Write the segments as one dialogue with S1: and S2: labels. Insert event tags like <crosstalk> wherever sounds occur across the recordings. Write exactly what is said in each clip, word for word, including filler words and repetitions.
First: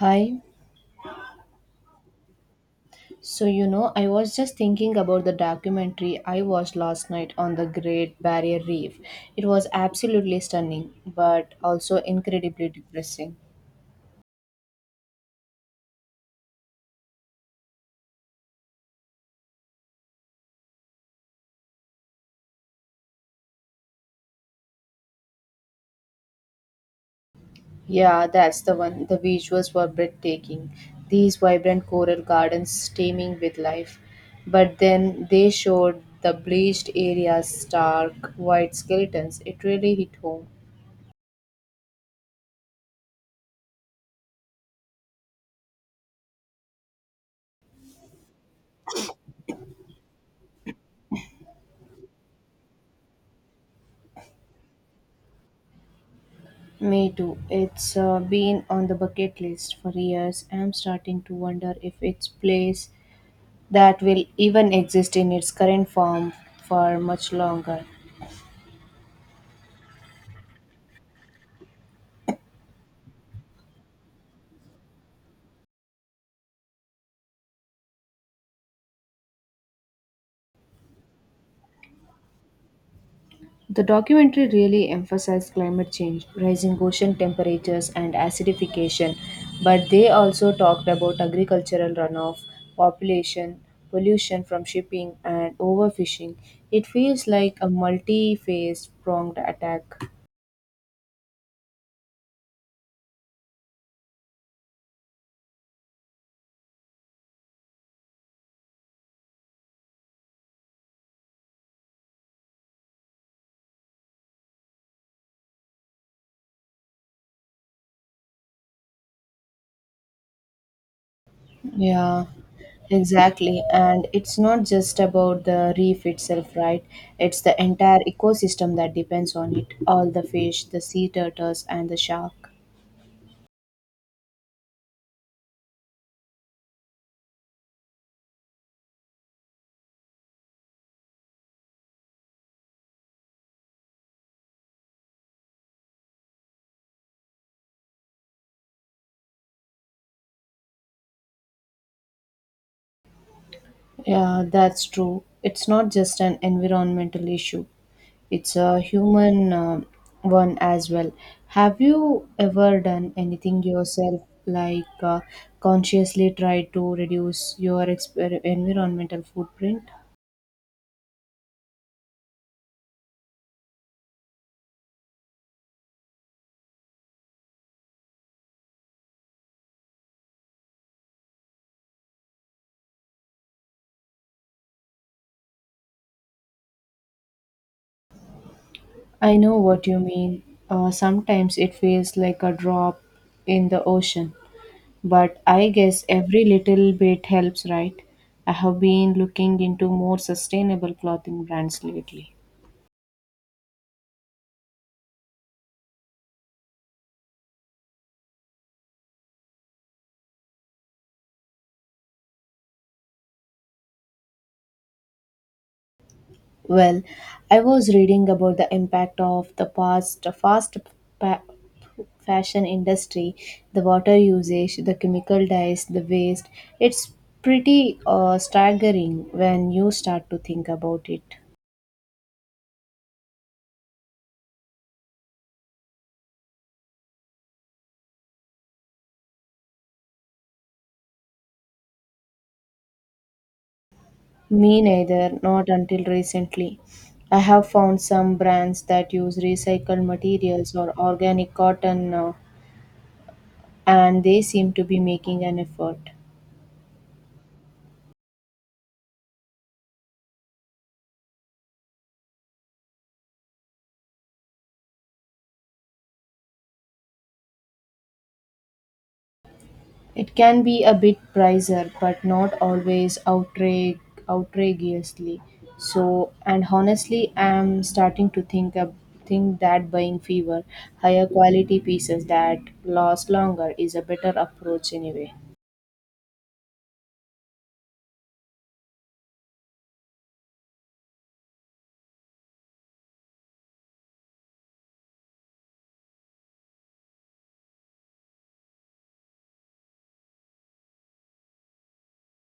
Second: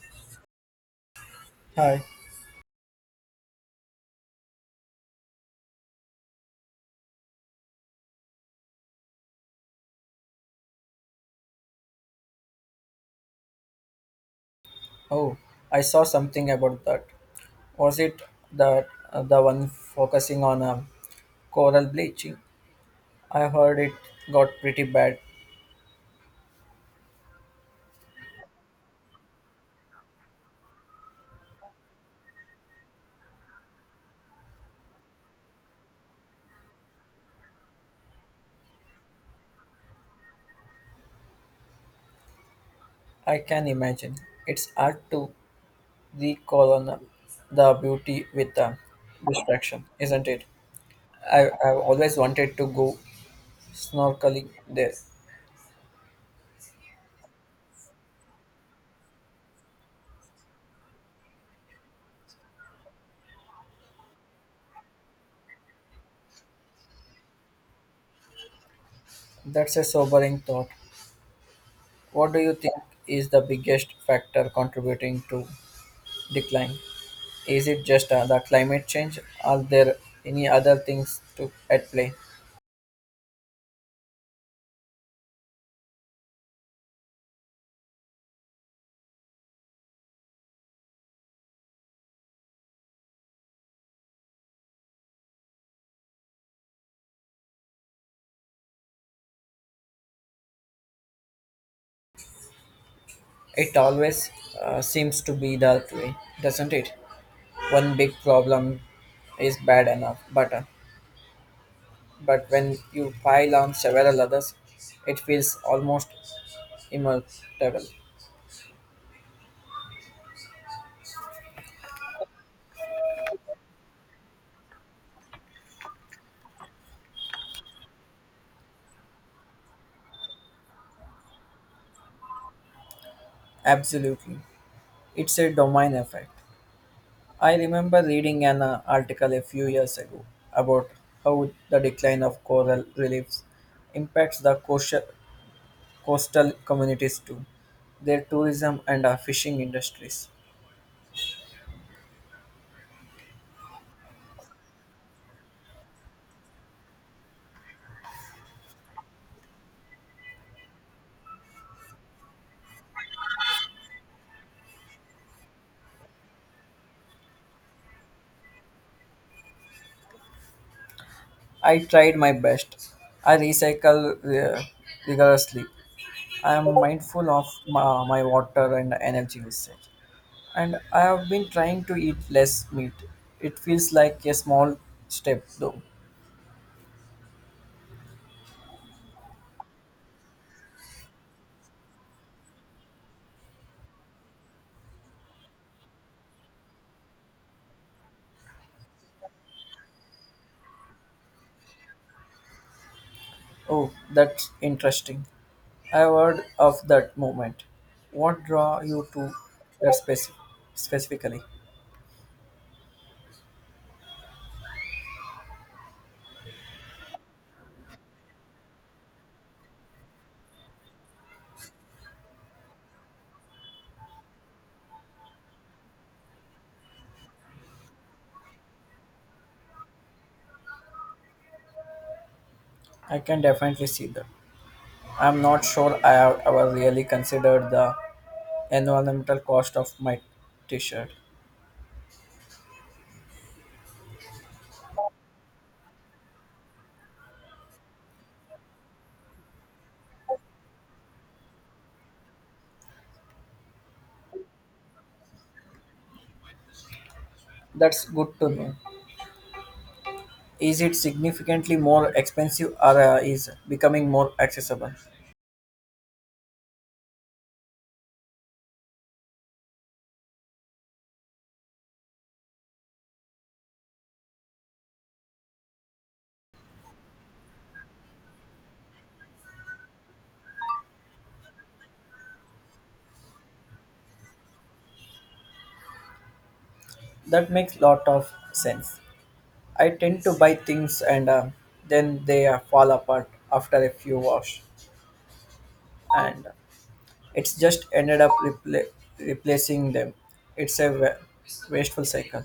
S1: Hi.
S2: Hi.
S1: So, you know, I was just thinking about the documentary I watched last night on the Great Barrier Reef. It was absolutely stunning, but also incredibly depressing.
S2: Oh, I saw something about that. Was it that uh, the one focusing on um, coral bleaching? I heard it got pretty bad.
S1: Yeah, that's the one. The visuals were breathtaking. These vibrant coral gardens steaming with life. But then they showed the bleached areas, stark white skeletons. It really hit home.
S2: I can imagine. It's hard to recolonize the beauty with um, distraction, isn't it? I, I've always wanted to go snorkeling there.
S1: Me too. It's uh, been on the bucket list for years. I'm starting to wonder if it's place that will even exist in its current form for much longer.
S2: That's a sobering thought. What do you think is the biggest factor contributing to decline? Is it just uh, the climate change? Are there any other things to at play?
S1: The documentary really emphasized climate change, rising ocean temperatures, and acidification, but they also talked about agricultural runoff, population, pollution from shipping, and overfishing. It feels like a multi phase pronged attack.
S2: It always uh, seems to be that way, doesn't it? One big problem is bad enough, but uh, but when you pile on several others, it feels almost immortable.
S1: Yeah, exactly. And it's not just about the reef itself, right? It's the entire ecosystem that depends on it. All the fish, the sea turtles, and the shark.
S2: Absolutely, it's a domain effect. I remember reading an uh, article a few years ago about how the decline of coral reefs impacts the coastal coastal communities too, their tourism and uh, fishing industries.
S1: Yeah, that's true. It's not just an environmental issue, it's a human um one as well. Have you ever done anything yourself, like uh, consciously tried to reduce your exper- environmental footprint?
S2: I tried my best. I recycle uh, rigorously. I am mindful of my, my water and energy usage. And I have been trying to eat less meat. It feels like a small step though.
S1: I know what you mean. Uh, sometimes it feels like a drop in the ocean, but I guess every little bit helps, right? I have been looking into more sustainable clothing brands lately.
S2: Oh, that's interesting. I heard of that movement. What draw you to that speci- specifically?
S1: Well, I was reading about the impact of the past fast pa- fashion industry, the water usage, the chemical dyes, the waste. It's pretty uh, staggering when you start to think about it.
S2: I can definitely see that. I'm not sure I have ever really considered the environmental cost of my t shirt.
S1: Me neither, not until recently. I have found some brands that use recycled materials or organic cotton now, and they seem to be making an effort.
S2: That's good to know. Is it significantly more expensive or uh, is becoming more accessible?
S1: It can be a bit pricier, but not always outrage, outrageously. So, and honestly, I'm starting to think ab- think that buying fewer, higher quality pieces that last longer is a better approach anyway.
S2: That makes lot of sense. I tend to buy things and uh, then they uh, fall apart after a few wash and it's just ended up repla- replacing them. It's a wa- wasteful cycle.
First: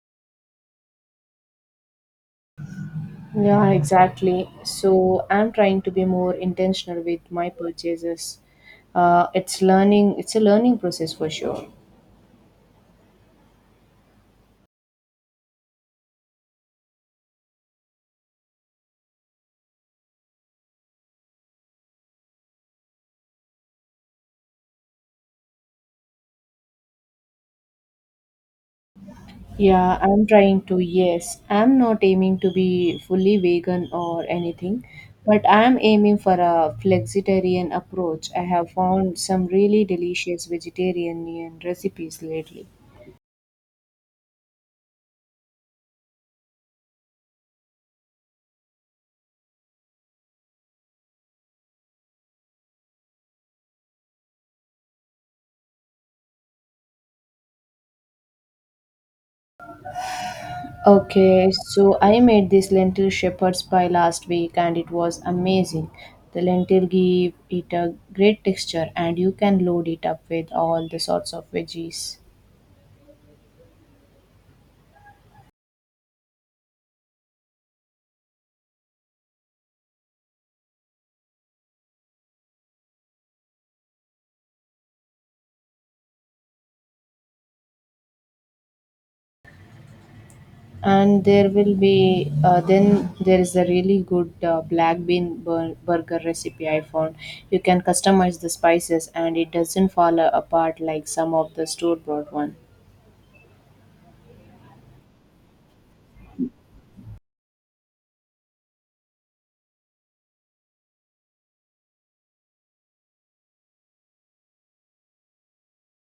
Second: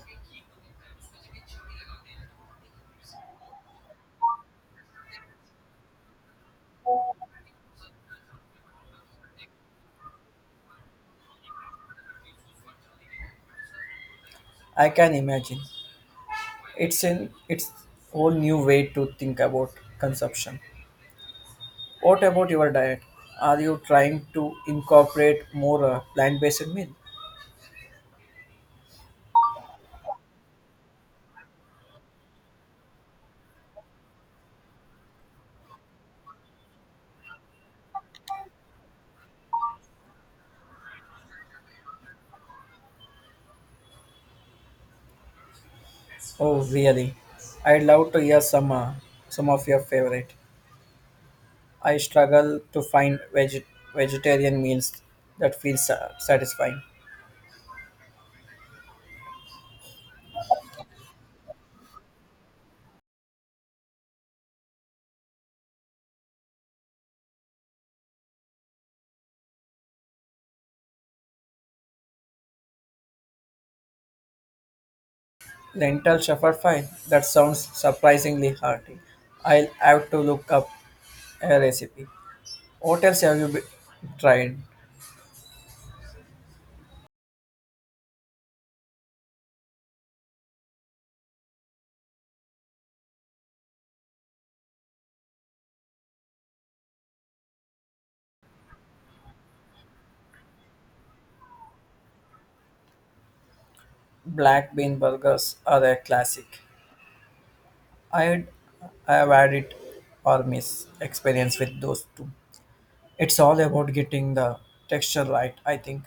S1: Yeah, exactly. So I'm trying to be more intentional with my purchases. Uh, it's learning. It's a learning process for sure.
S2: I can imagine. It's an it's whole new way to think about consumption. What about your diet? Are you trying to incorporate more uh, plant-based meal?
S1: Yeah, I'm trying to. Yes, I'm not aiming to be fully vegan or anything, but I'm aiming for a flexitarian approach. I have found some really delicious vegetarian recipes lately.
S2: Oh, really? I'd love to hear some uh, some of your favorite. I struggle to find veg- vegetarian meals that feel sa- satisfying.
S1: Okay, so I made this lentil shepherd's pie last week and it was amazing. The lentil give it a great texture and you can load it up with all the sorts of veggies.
S2: Lentil shepherd fry. That sounds surprisingly hearty. I'll have to look up a recipe. What else have you be- tried?
S1: And there will be uh, then there is a really good uh, black bean bur- burger recipe I found. You can customize the spices and it doesn't fall apart like some of the store bought one.
S2: Black bean burgers are a classic. I'd, I have had it or miss experience with those two. It's all about getting the texture right, I think.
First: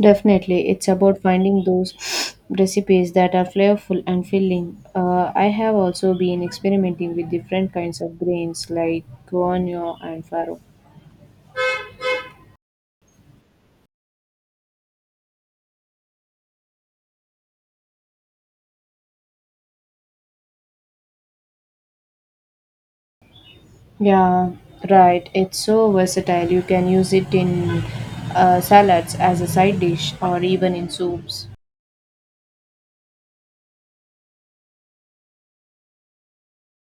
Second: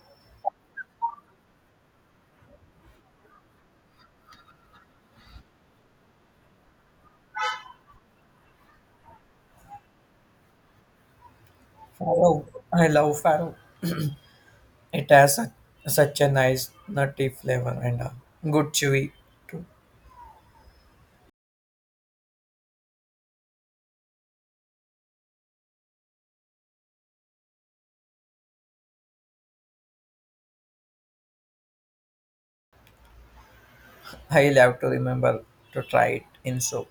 S1: Definitely, it's about finding those <sniffs> recipes that are flavorful and filling. Uh, I have also been experimenting with different kinds of grains like guano and farro.
S2: Farro, I love farro. It has a, Such a nice nutty flavor and a good chewy too.
S1: Yeah, right. It's so versatile. You can use it in uh, salads as a side dish or even in soups.
S2: I'll have to remember to try it in soup.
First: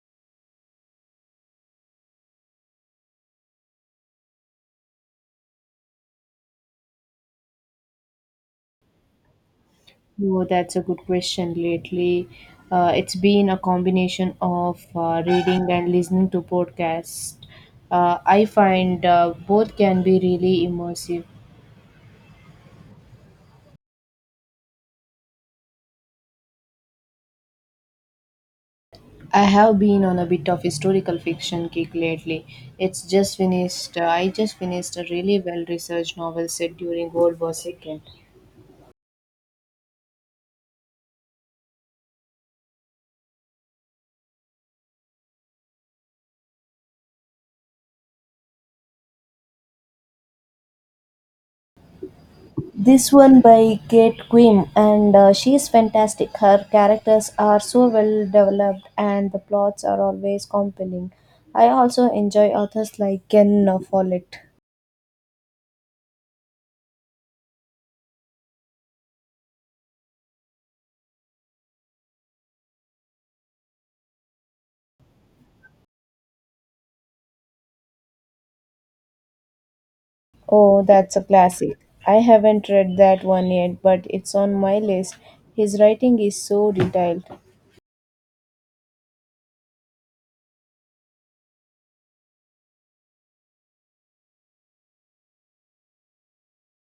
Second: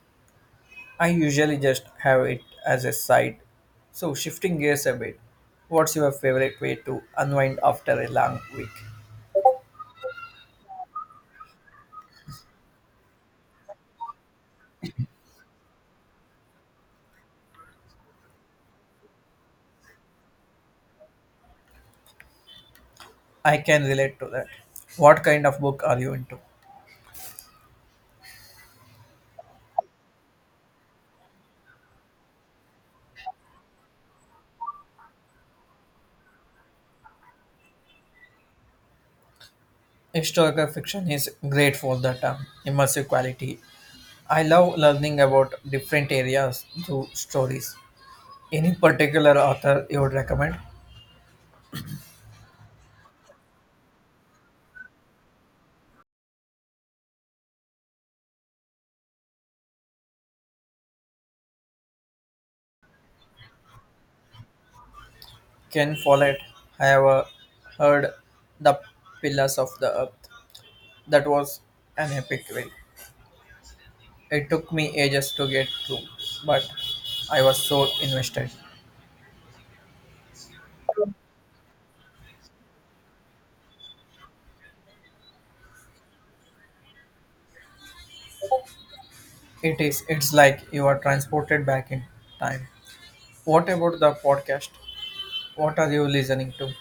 S2: I usually just have it as a side. So shifting gears a bit, what's your favorite way to unwind after a long week?
S1: Oh, that's a good question. Lately, uh, it's been a combination of uh, reading and listening to podcasts. Uh, I find uh, both can be really immersive.
S2: I can relate to that. What kind of book are you into?
S1: I have been on a bit of historical fiction kick lately. It's just finished. Uh, I just finished a really well-researched novel set during World War two.
S2: Historical fiction is great for that um, immersive quality. I love learning about different areas through stories. Any particular author you would recommend?
S1: This one by Kate Quinn, and uh, she is fantastic. Her characters are so well developed, and the plots are always compelling. I also enjoy authors like Ken Follett.
S2: Ken Follett. I have uh, heard The Pillars of the Earth. That was an epic read. It took me ages to get through, but I was so invested.
S1: Oh, that's a classic. I haven't read that one yet, but it's on my list. His writing is so detailed.
S2: It is. It's like you are transported back in time. What about the podcast? What are you listening to?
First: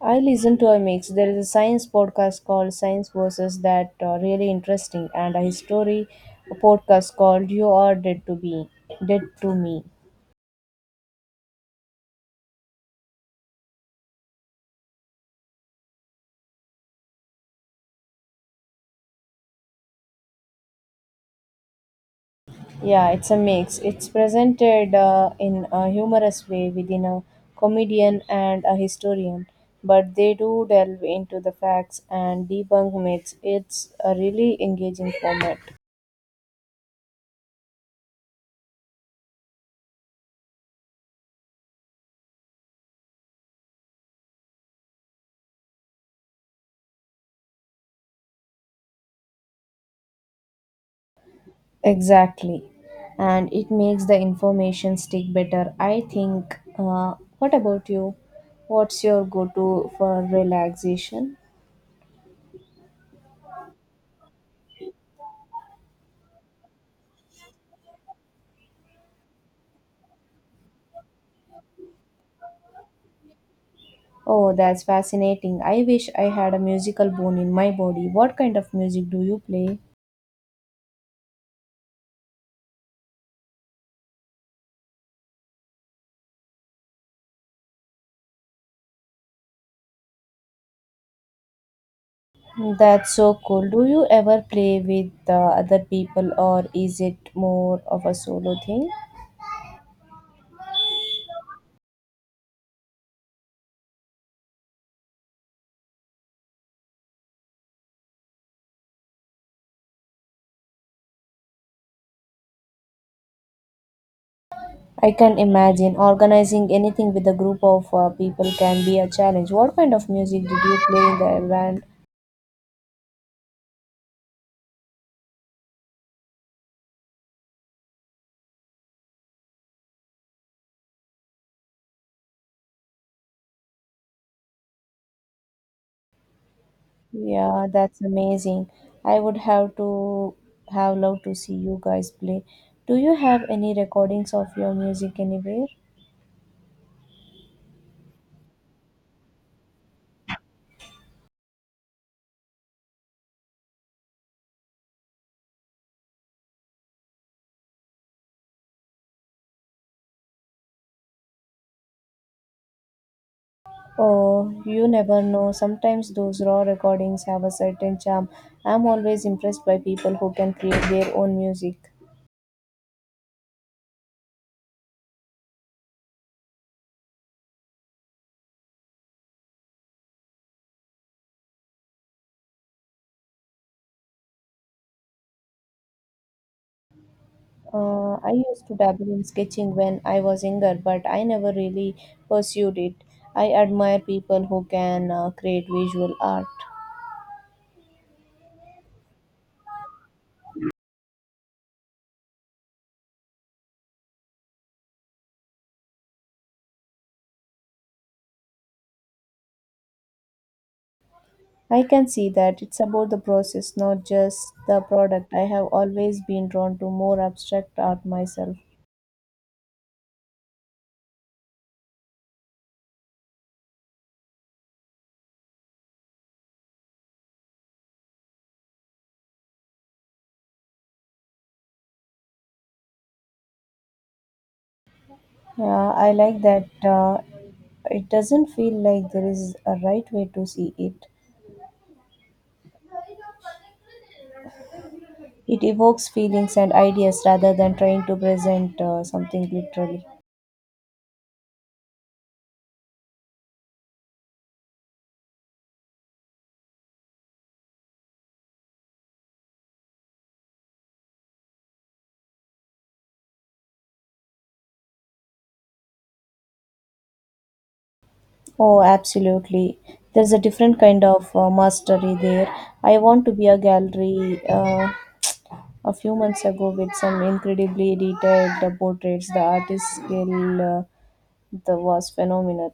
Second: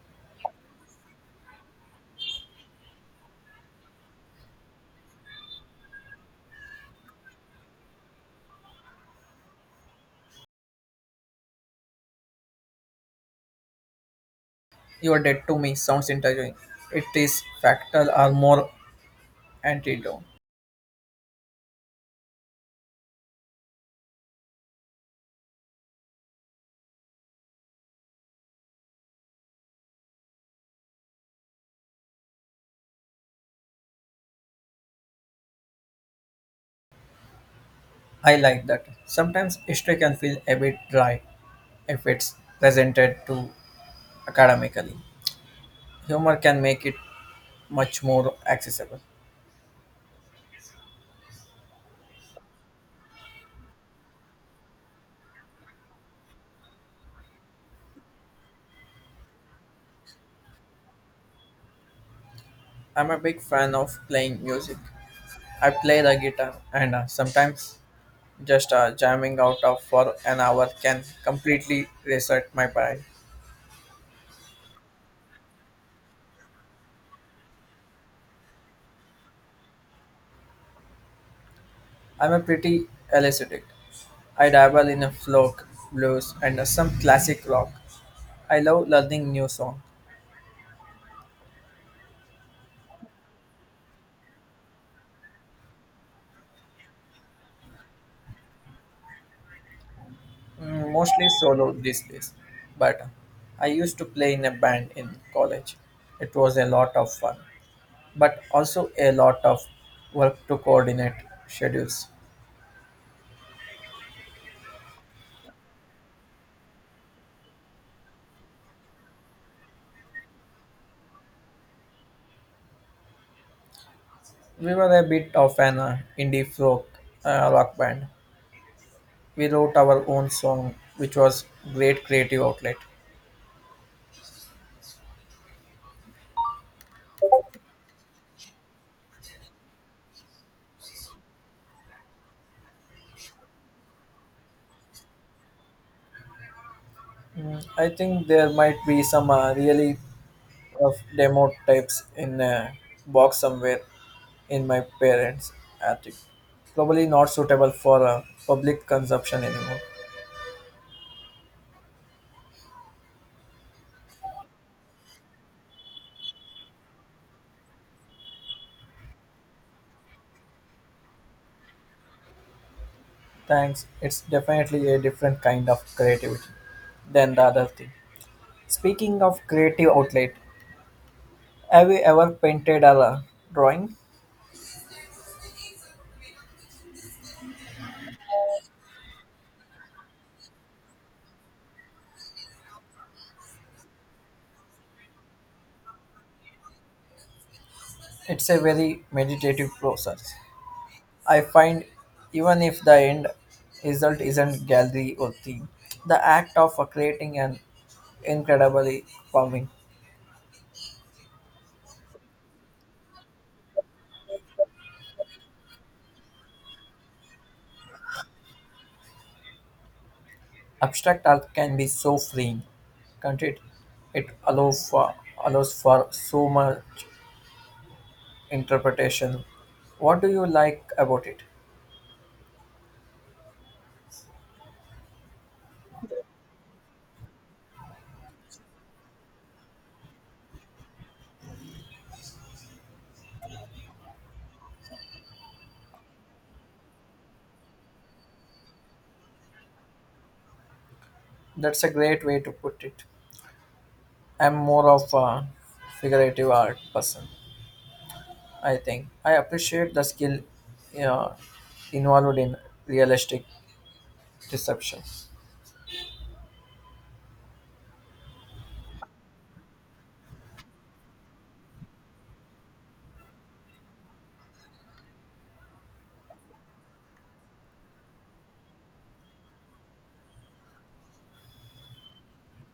S1: I listen to a mix. There is a science podcast called Science Versus that uh, really interesting, and a history podcast called You Are Dead to Be Dead to Me.
S2: You're dead to me sounds interviewing. It is factual or more antidote.
S1: Yeah, it's a mix. It's presented uh, in a humorous way within a comedian and a historian, but they do delve into the facts and debunk myths. It's a really engaging format.
S2: I like that. Sometimes history can feel a bit dry if it's presented to academically. Humor can make it much more accessible.
S1: Exactly. And it makes the information stick better. I think, uh, what about you? What's your go to for relaxation?
S2: I'm a big fan of playing music. I play the guitar and uh, sometimes just uh, jamming out of for an hour can completely reset my brain.
S1: Oh, that's fascinating. I wish I had a musical bone in my body. What kind of music do you play?
S2: I'm a pretty eclectic. I dabble in a folk, blues, and some classic rock. I love learning new songs.
S1: That's so cool. Do you ever play with uh, other people or is it more of a solo thing?
S2: Mm, mostly solo these days. But I used to play in a band in college. It was a lot of fun, but also a lot of work to coordinate schedules.
S1: I can imagine organizing anything with a group of uh, people can be a challenge. What kind of music did you play in the band?
S2: We were a bit of an uh, indie folk uh, rock band. We wrote our own song, which was great creative outlet.
S1: Yeah, that's amazing. I would have to have loved to see you guys play. Do you have any recordings of your music anywhere?
S2: Mm, I think there might be some uh, really of demo tapes in a box somewhere in my parents' attic. Probably not suitable for uh, public consumption anymore.
S1: Oh, you never know. Sometimes those raw recordings have a certain charm. I'm always impressed by people who can create their own music.
S2: Thanks. It's definitely a different kind of creativity than the other thing. Speaking of creative outlet, have you ever painted or uh, drawing?
S1: Uh, I used to dabble in sketching when I was younger, but I never really pursued it. I admire people who can uh, create visual art.
S2: It's a very meditative process. I find even if the end result isn't gallery or theme, the act of uh, creating an incredibly calming.
S1: I can see that it's about the process, not just the product. I have always been drawn to more abstract art myself.
S2: Abstract art can be so freeing, can't it? It allows for, Allows for so much interpretation. What do you like about it?
S1: Yeah, I like that uh, it doesn't feel like there is a right way to see it. It evokes feelings and ideas rather than trying to present uh, something literally.
S2: That's a great way to put it. I'm more of a figurative art person, I think. I appreciate the skill uh, involved in realistic deception.
S1: Oh, absolutely. There's a different kind of uh, mastery there. I want to be a gallery. Uh, a few months ago, with some incredibly detailed uh, portraits, the artist's skill uh, that was phenomenal.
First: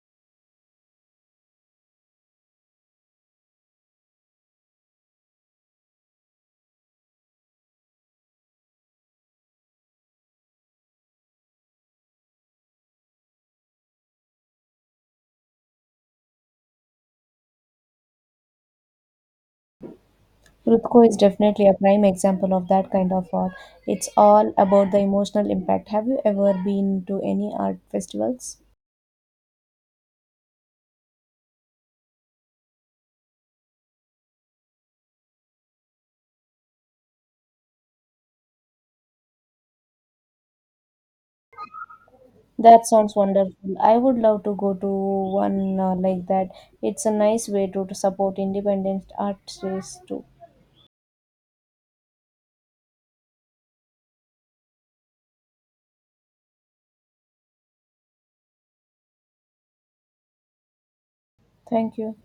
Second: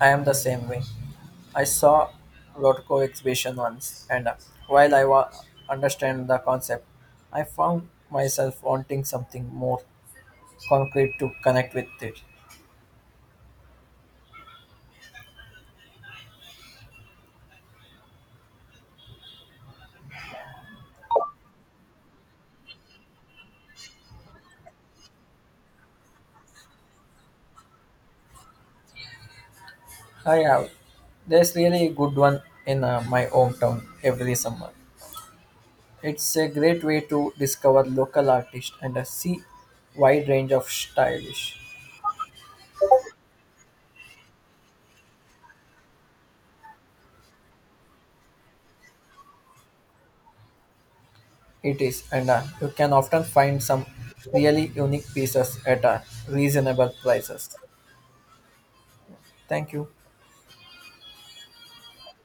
S2: I am the same way. I saw Rothko exhibition once, and uh, while I wa- understand the concept, I found myself wanting something more concrete to connect with it.
S1: Rutko is definitely a prime example of that kind of art. It's all about the emotional impact. Have you ever been to any art festivals?
S2: I have. There's really a good one in uh, my hometown every summer. It's a great way to discover local artists and uh, see wide range of stylish.
S1: That sounds wonderful. I would love to go to one uh, like that. It's a nice way to, to support independent artists too.
S2: It is, and uh, you can often find some really unique pieces at uh, reasonable prices. Thank you.
S1: Thank you.